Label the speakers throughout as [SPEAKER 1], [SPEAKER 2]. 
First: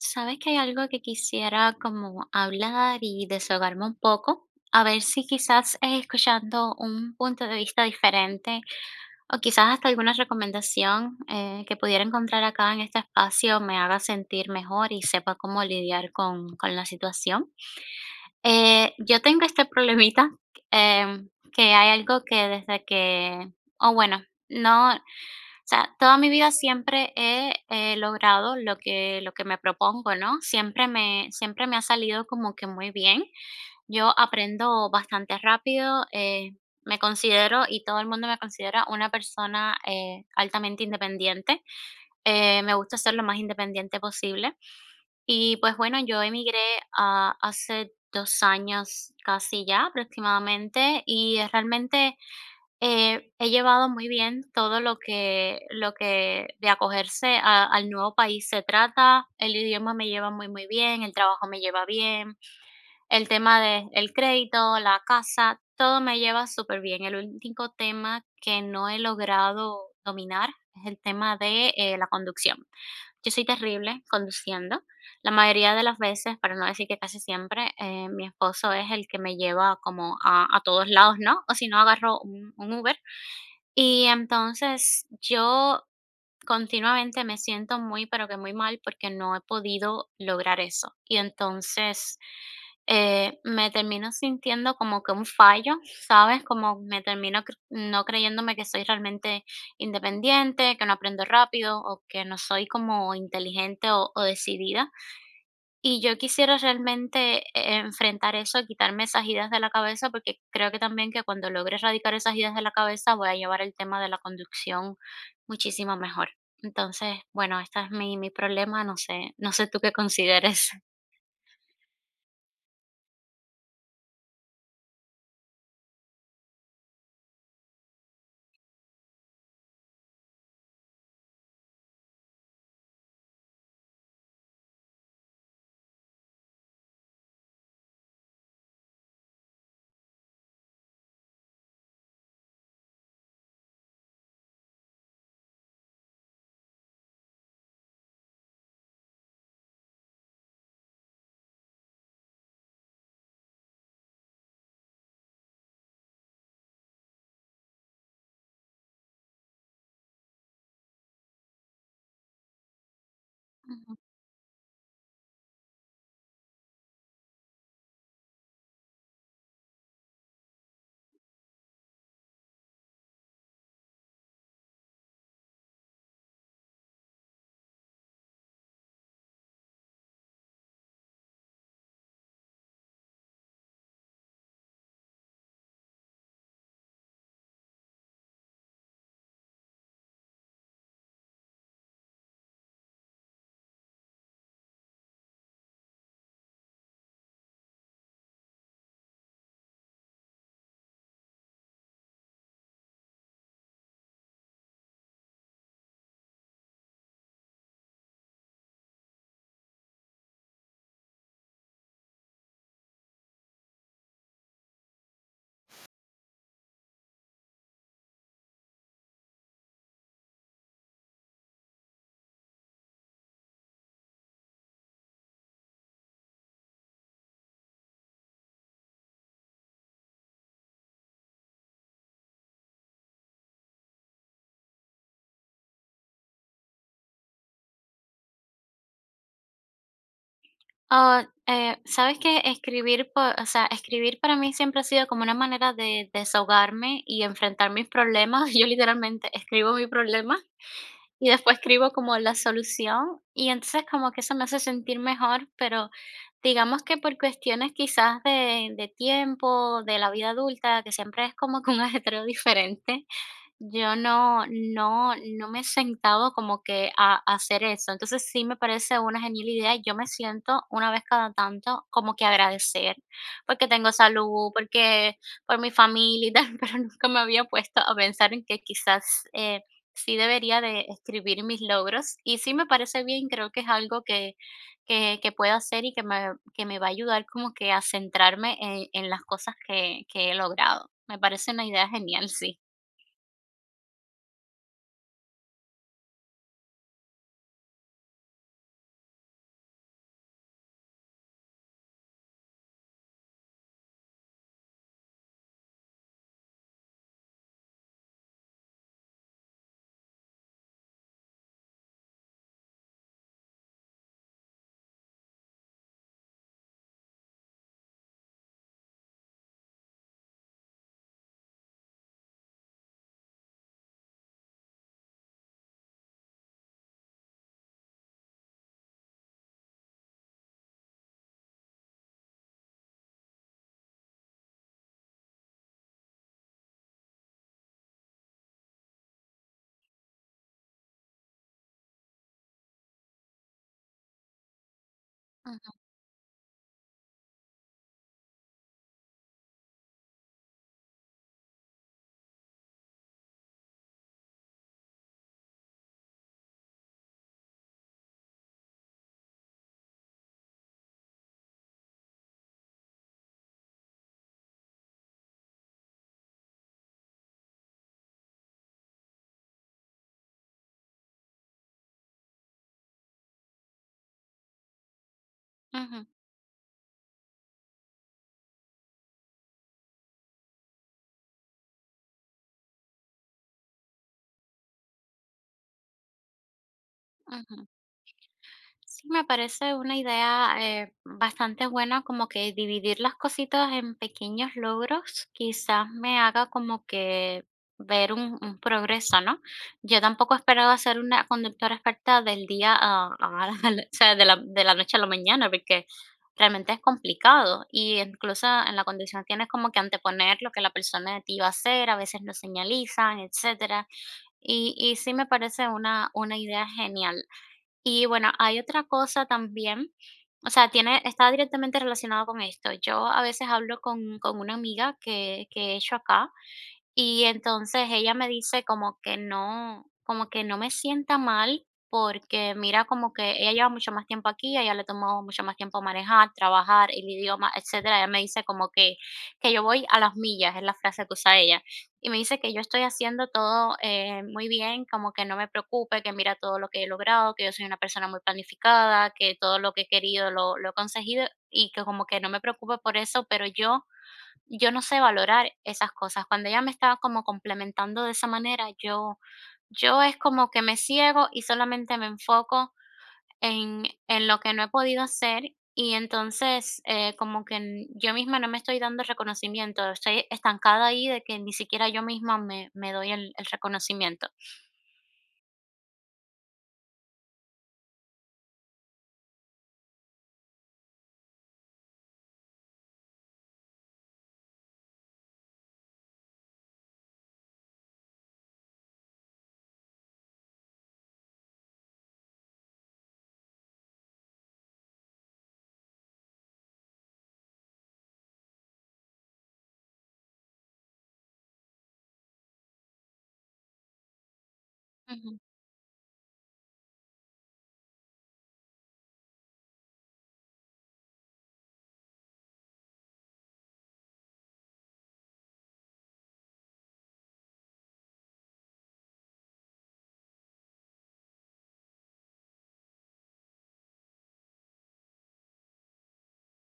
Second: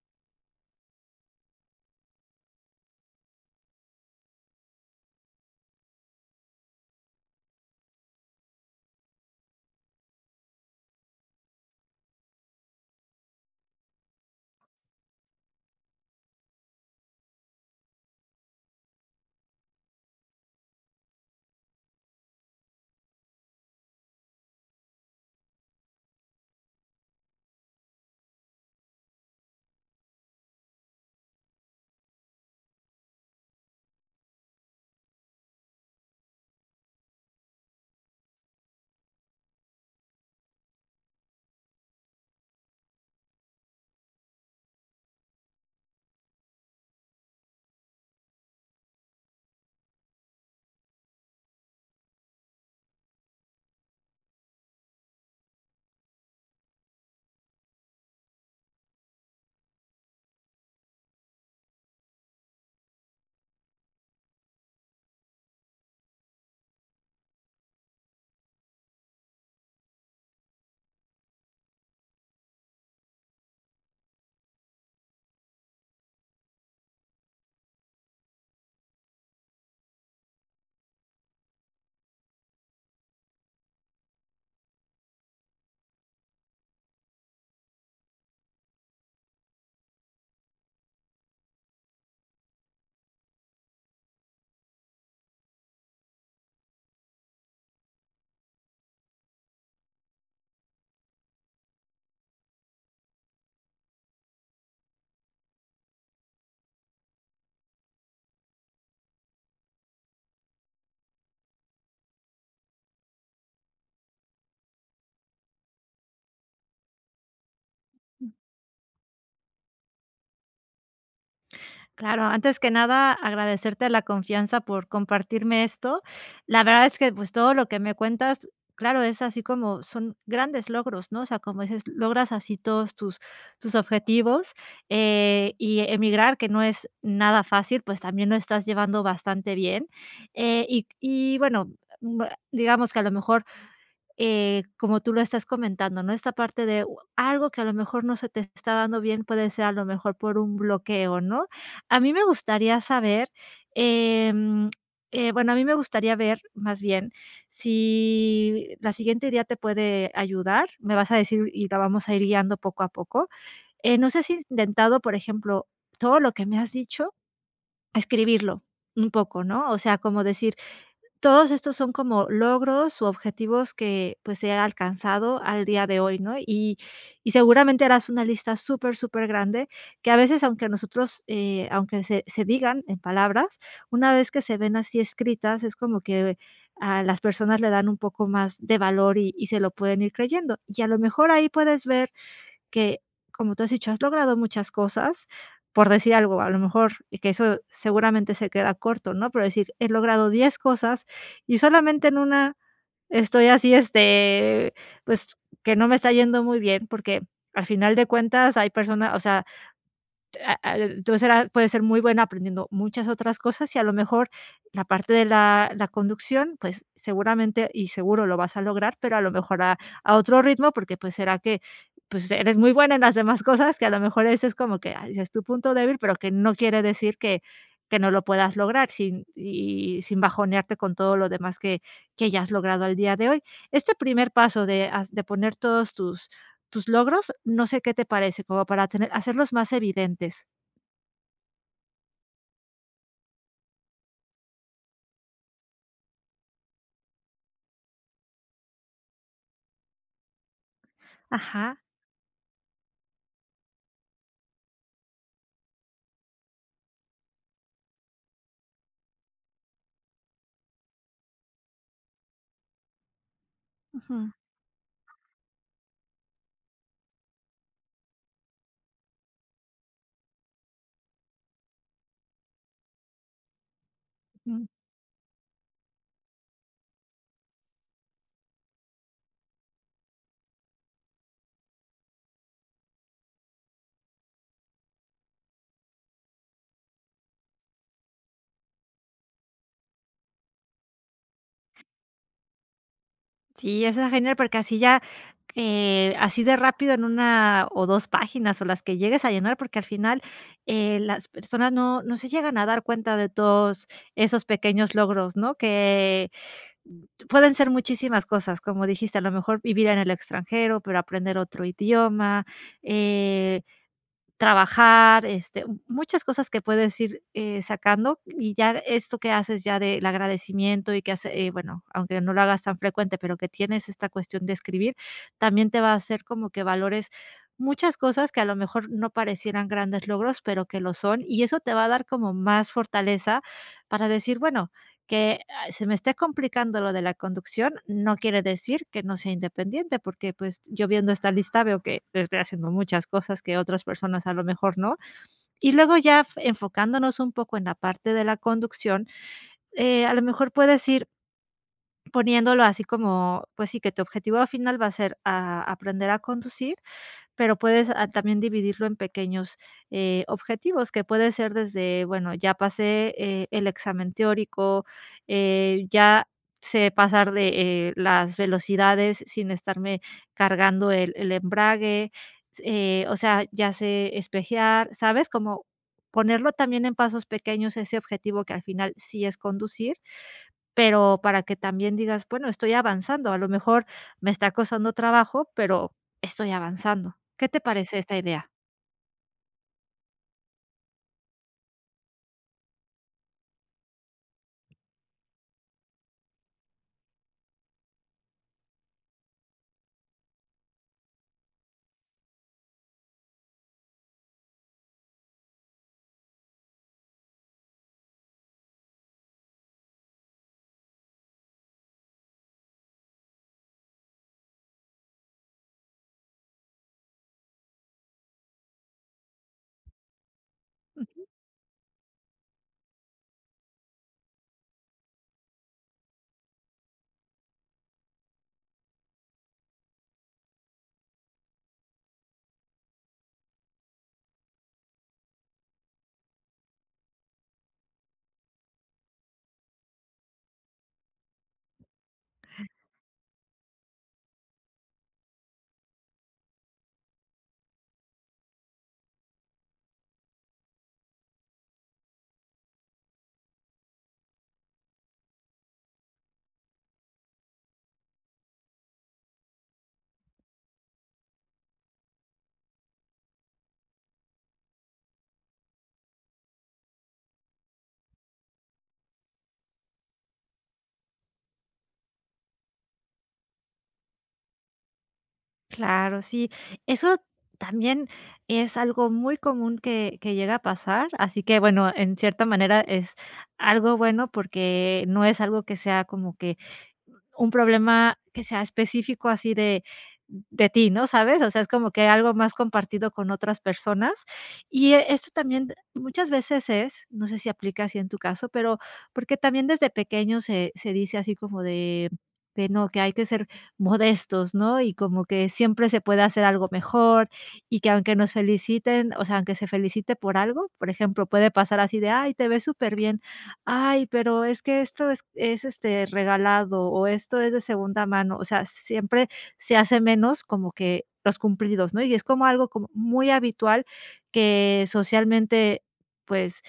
[SPEAKER 1] Sabes que hay algo que quisiera como hablar y desahogarme un poco, a ver si quizás escuchando un punto de vista diferente o quizás hasta alguna recomendación que pudiera encontrar acá en este espacio me haga sentir mejor y sepa cómo lidiar con la situación. Yo tengo este problemita que hay algo que desde que, o bueno, no. O sea, toda mi vida siempre he logrado lo que me propongo, ¿no? Siempre me ha salido como que muy bien. Yo aprendo bastante rápido. Me considero, y todo el mundo me considera, una persona altamente independiente. Me gusta ser lo más independiente posible. Y, pues, bueno, yo emigré, hace 2 años casi ya, aproximadamente, y realmente he llevado muy bien todo lo que de acogerse a al nuevo país se trata. El idioma me lleva muy, muy bien, el trabajo me lleva bien, el tema de el crédito, la casa, todo me lleva súper bien. El único tema que no he logrado dominar es el tema de, la conducción. Yo soy terrible conduciendo. La mayoría de las veces, para no decir que casi siempre, mi esposo es el que me lleva como a todos lados, ¿no? O si no, agarro un Uber. Y entonces yo continuamente me siento muy, pero que muy mal porque no he podido lograr eso. Y entonces me termino sintiendo como que un fallo, ¿sabes? Como me termino no creyéndome que soy realmente independiente, que no aprendo rápido o que no soy como inteligente o decidida. Y yo quisiera realmente enfrentar eso, quitarme esas ideas de la cabeza, porque creo que también que cuando logre erradicar esas ideas de la cabeza, voy a llevar el tema de la conducción muchísimo mejor. Entonces, bueno, este es mi problema, no sé tú qué consideres.
[SPEAKER 2] Claro, antes que nada, agradecerte la confianza por compartirme esto. La verdad es que, pues, todo lo que me cuentas, claro, es así como son grandes logros, ¿no? O sea, como dices, logras así todos tus objetivos, y emigrar, que no es nada fácil, pues, también lo estás llevando bastante bien. Y bueno, mm, digamos que a lo mejor como tú lo estás comentando, ¿no? Esta parte de u algo que a lo mejor no se te está dando bien, puede ser a lo mejor por un bloqueo, ¿no? A mí me gustaría saber, em, bueno, a mí me gustaría ver, más bien, si la siguiente idea te puede ayudar, me vas a decir y la vamos a ir guiando poco a poco.
[SPEAKER 1] Ujú.
[SPEAKER 2] No sé si has intentado, por ejemplo, todo lo que me has dicho, escribirlo un poco, ¿no? O sea, como decir, todos estos son como logros u objetivos que, pues, he alcanzado al día de hoy, ¿no? Y seguramente harás una lista súper, súper grande que a veces, aunque nosotros, aunque se digan en palabras, una vez que se ven así escritas, es como que a las personas le dan un poco más de valor y se lo pueden ir creyendo. Y a lo mejor ahí puedes ver que, como tú has dicho, has logrado muchas cosas, por decir algo, a lo mejor, y que eso seguramente se queda corto, ¿no? Pero decir, he logrado 10 cosas y solamente en una estoy así, este, pues, que no me está yendo muy bien, porque al final de cuentas hay personas, o sea, entonces era puede ser muy buena aprendiendo muchas otras cosas y a lo mejor la parte de la conducción, pues seguramente y seguro lo vas a lograr, pero a lo mejor a otro ritmo, porque pues será que, pues eres muy buena en las demás cosas, que a lo mejor ese es como que, ay, ese es tu punto débil, pero que no quiere decir que no lo puedas lograr sin bajonearte con todo lo demás que ya has logrado al día de hoy. Este primer paso de has de poner todos tus logros, no sé qué te parece, como para tener hacerlos más evidentes.
[SPEAKER 1] ¿Sabes que escribir po o sea, escribir para mí siempre ha sido como una manera de desahogarme y enfrentar mis problemas? Yo literalmente escribo mi problema y después
[SPEAKER 2] Ajá.
[SPEAKER 1] escribo como la solución, y entonces como que eso me hace sentir mejor, pero digamos que por cuestiones quizás de tiempo, de la vida adulta, que siempre es como que un ajetreo diferente, yo
[SPEAKER 2] Ujú,
[SPEAKER 1] no me he sentado como que a hacer eso. Entonces, sí me parece una genial idea, y yo me siento una vez cada tanto como que agradecer, porque tengo salud,
[SPEAKER 2] ujú.
[SPEAKER 1] porque por mi familia y tal, pero nunca me había puesto a pensar en que quizás, sí debería de escribir mis logros. Y sí me parece bien, creo que es algo que que puedo hacer y que me va a ayudar como que a centrarme en las cosas que he logrado. Me parece una idea genial, sí.
[SPEAKER 2] Sí, eso es genial porque así ya, así de rápido en una o 2 páginas o las que llegues a llenar, porque al final, las personas no se llegan a dar cuenta de todos esos pequeños logros, ¿no? Que pueden ser muchísimas cosas, como dijiste, a lo mejor vivir en el extranjero, pero aprender otro idioma, eh trabajar, este, muchas cosas que puedes ir, sacando, y ya esto que haces ya del agradecimiento y que hace bueno, aunque no lo hagas tan frecuente, pero que tienes esta cuestión de escribir, también te va a hacer como que valores muchas cosas que a lo mejor no parecieran grandes logros, pero que lo son, y eso te va a dar como más fortaleza para decir, bueno, que se me esté complicando lo de la conducción, no quiere decir que no sea independiente, porque pues yo viendo esta lista veo que estoy haciendo muchas cosas que otras personas a lo mejor no. Y
[SPEAKER 1] Ujú.
[SPEAKER 2] luego ya enfocándonos un poco en la parte de la conducción, a lo mejor puedes ir poniéndolo así como, pues sí, que tu objetivo final va a ser aprender a conducir, pero puedes, también dividirlo en pequeños, objetivos, que puede ser desde, bueno, ya pasé, el examen teórico, ya sé pasar de, las velocidades sin estarme cargando el embrague, o sea, ya sé espejear, ¿sabes? Como
[SPEAKER 1] Ujú.
[SPEAKER 2] ponerlo también en pasos pequeños, ese objetivo que al final sí es conducir, pero para que también digas, bueno, estoy avanzando, a lo mejor me está costando trabajo, pero estoy avanzando. ¿Qué te
[SPEAKER 1] Ujú.
[SPEAKER 2] parece esta idea?
[SPEAKER 1] Sí, me parece una idea bastante buena, como que dividir las cositas en pequeños logros, quizás me haga como que ver un progreso, ¿no? Yo tampoco esperaba ser una conductora experta del día a la- o sea, de la noche a la mañana, porque realmente es complicado y incluso en la conducción tienes como que anteponer lo que la persona de ti va a hacer, a veces no señalizan, etcétera. Y sí me parece una idea genial. Y bueno, hay otra cosa también, o sea, tiene está directamente relacionado con esto. Yo a veces hablo con una amiga que he hecho acá, y entonces ella me dice como que no me sienta mal, porque mira, como que ella lleva mucho más tiempo aquí, a ella le tomó mucho más tiempo manejar, trabajar, el idioma, etcétera. Ella me dice como que yo voy a las millas, es la frase que usa ella. Y me dice que yo estoy haciendo todo muy bien, como que no me preocupe, que mira todo lo que he logrado, que yo soy una persona muy planificada, que todo lo que he querido lo he conseguido y que como que no me preocupe por eso, pero yo no sé valorar esas cosas. Cuando ella me estaba como complementando de esa manera, yo es como que me ciego y solamente me enfoco en lo que no he podido hacer, y entonces, como que n yo misma no me estoy dando reconocimiento, estoy estancada ahí de que ni siquiera yo misma me doy el reconocimiento.
[SPEAKER 2] Claro, sí. Eso también es algo muy común que llega a pasar, así que bueno, en cierta manera es algo bueno porque no es algo que sea como que un problema que sea específico así de ti, ¿no? ¿Sabes? O sea, es como que algo más compartido con otras personas. Y, esto también muchas veces es, no sé si aplica así en tu caso, pero porque también desde pequeño se dice así como de no, que hay que ser modestos, ¿no? Y como
[SPEAKER 1] Ujú,
[SPEAKER 2] que siempre se puede hacer algo mejor y que aunque nos feliciten, o sea, aunque se felicite por algo, por ejemplo, puede pasar así de: "Ay, te ves súper bien. Ay, pero es que esto es, este, regalado, o esto es de segunda mano", o sea, siempre se hace menos como que los cumplidos, ¿no? Y es como algo como muy habitual que socialmente, pues,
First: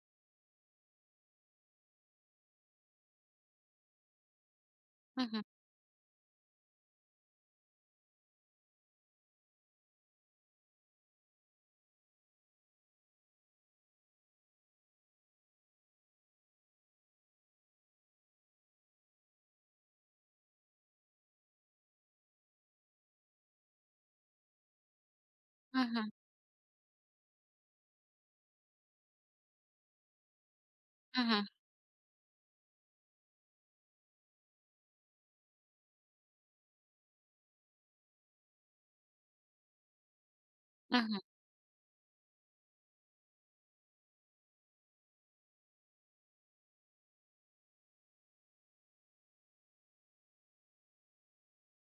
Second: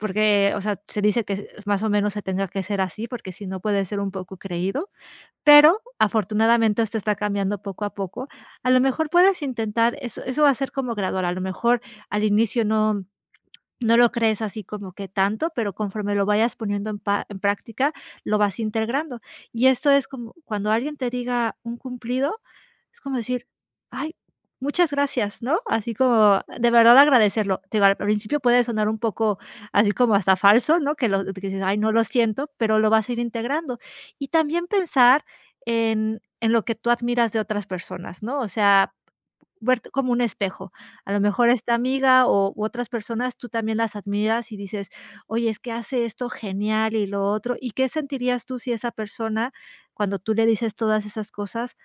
[SPEAKER 2] porque, o sea, se dice que más o menos se tenga que ser así, porque si no puede ser un poco creído,
[SPEAKER 1] ujú,
[SPEAKER 2] pero afortunadamente esto está cambiando poco a poco. A lo mejor puedes intentar eso va a ser como gradual, a lo mejor al inicio no lo crees así como que tanto, pero conforme lo vayas poniendo en práctica, lo vas integrando. Y esto es como cuando alguien te diga un cumplido, es como decir: "Ay, muchas gracias", ¿no? Así
[SPEAKER 1] ujú,
[SPEAKER 2] como de verdad agradecerlo. Te digo, al principio puede sonar un poco así como hasta falso, ¿no? Que lo que
[SPEAKER 1] ujú,
[SPEAKER 2] dices: "Ay, no lo siento", pero lo vas a ir integrando. Y también pensar en lo que tú admiras de otras personas, ¿no? O sea, verte como un espejo. A
[SPEAKER 1] ujú.
[SPEAKER 2] lo mejor esta amiga o u otras personas, tú también las admiras y dices: "Oye, es que hace esto genial y lo otro". ¿Y qué sentirías tú si esa persona, cuando tú le dices todas esas cosas,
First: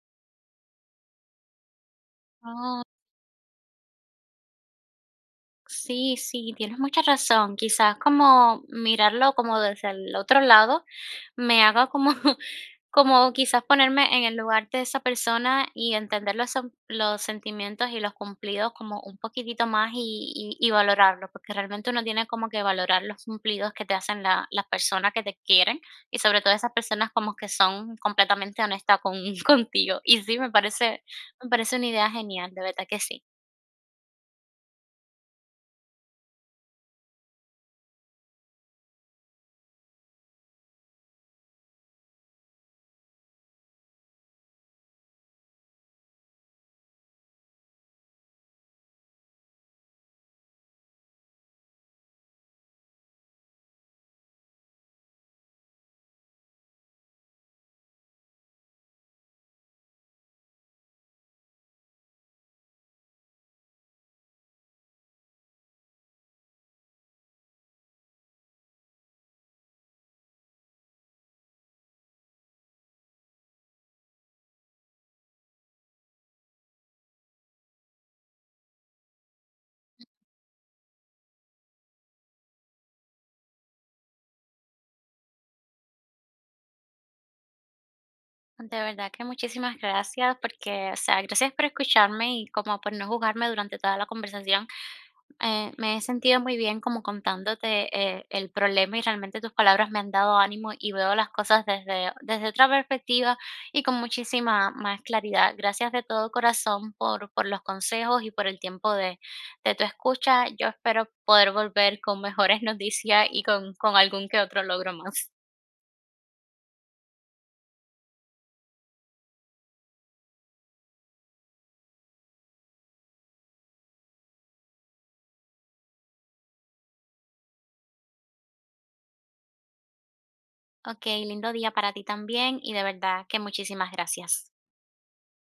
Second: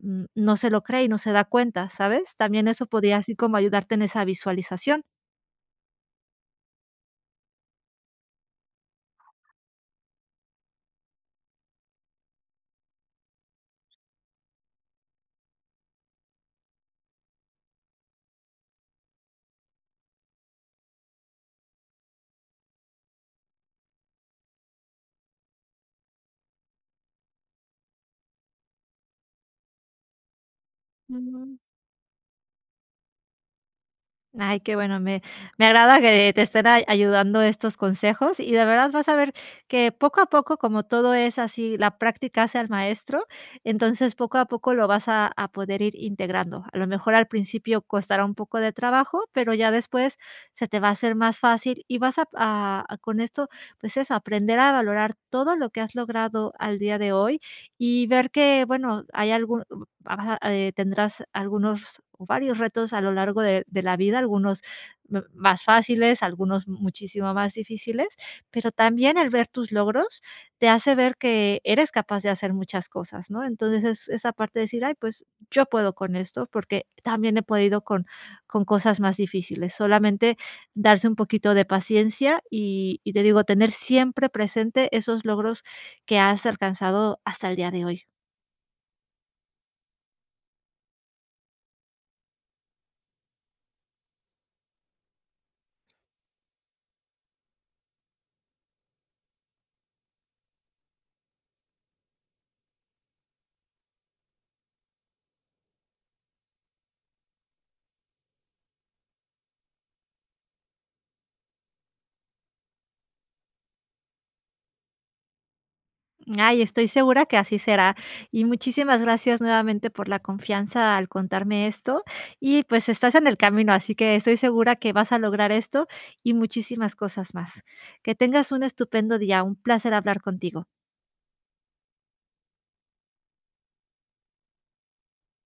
[SPEAKER 2] no se lo cree y no se da cuenta, ¿sabes? También
[SPEAKER 1] Oh,
[SPEAKER 2] eso podría así como ayudarte en esa visualización.
[SPEAKER 1] sí, sí, tienes mucha razón. Quizás como mirarlo como desde el otro lado me haga como como quizás ponerme en el lugar de esa persona y entender los sentimientos y los cumplidos como un poquitito más y y valorarlo, porque realmente uno tiene como que valorar los cumplidos que te hacen la las personas que te quieren, y sobre todo esas personas como que son completamente honestas con contigo. Y sí, me parece una idea genial, de verdad que sí.
[SPEAKER 2] Ay, qué bueno, me agrada que te estén ay ayudando estos consejos y de verdad vas a ver que poco a poco, como todo es así, la práctica hace al maestro, entonces poco a poco lo vas a poder ir integrando. A lo mejor al principio costará un poco de trabajo, pero ya después se te va a hacer más fácil y vas a con esto, pues eso, aprender a valorar todo lo que has logrado al día de hoy y ver que, bueno, hay algún vas a tendrás algunos o varios retos a lo largo de la vida, algunos m más fáciles, algunos muchísimo más difíciles, pero también el ver tus logros te hace ver que eres capaz de hacer muchas cosas, ¿no? Entonces, es esa parte de decir: "Ay, pues yo puedo con esto", porque también he podido con cosas más difíciles. Solamente darse un poquito de paciencia y te digo, tener siempre presente esos logros que has alcanzado hasta el día de hoy.
[SPEAKER 1] De verdad que muchísimas gracias porque, o sea, gracias por escucharme y como por no juzgarme durante toda la conversación. Me he sentido muy bien como contándote el problema, y realmente tus palabras me han dado ánimo y veo las cosas desde, desde otra perspectiva y con muchísima más claridad. Gracias de todo corazón por los consejos y por el tiempo de tu escucha. Yo espero poder volver con mejores noticias y con algún que otro logro más.
[SPEAKER 2] Ay, estoy segura que así será. Y muchísimas gracias nuevamente por la confianza al contarme esto. Y pues estás en el camino, así que estoy segura que vas a lograr esto y muchísimas cosas más. Que tengas un estupendo día. Un placer hablar contigo.
[SPEAKER 1] Ok, lindo día para ti también y de verdad que muchísimas gracias.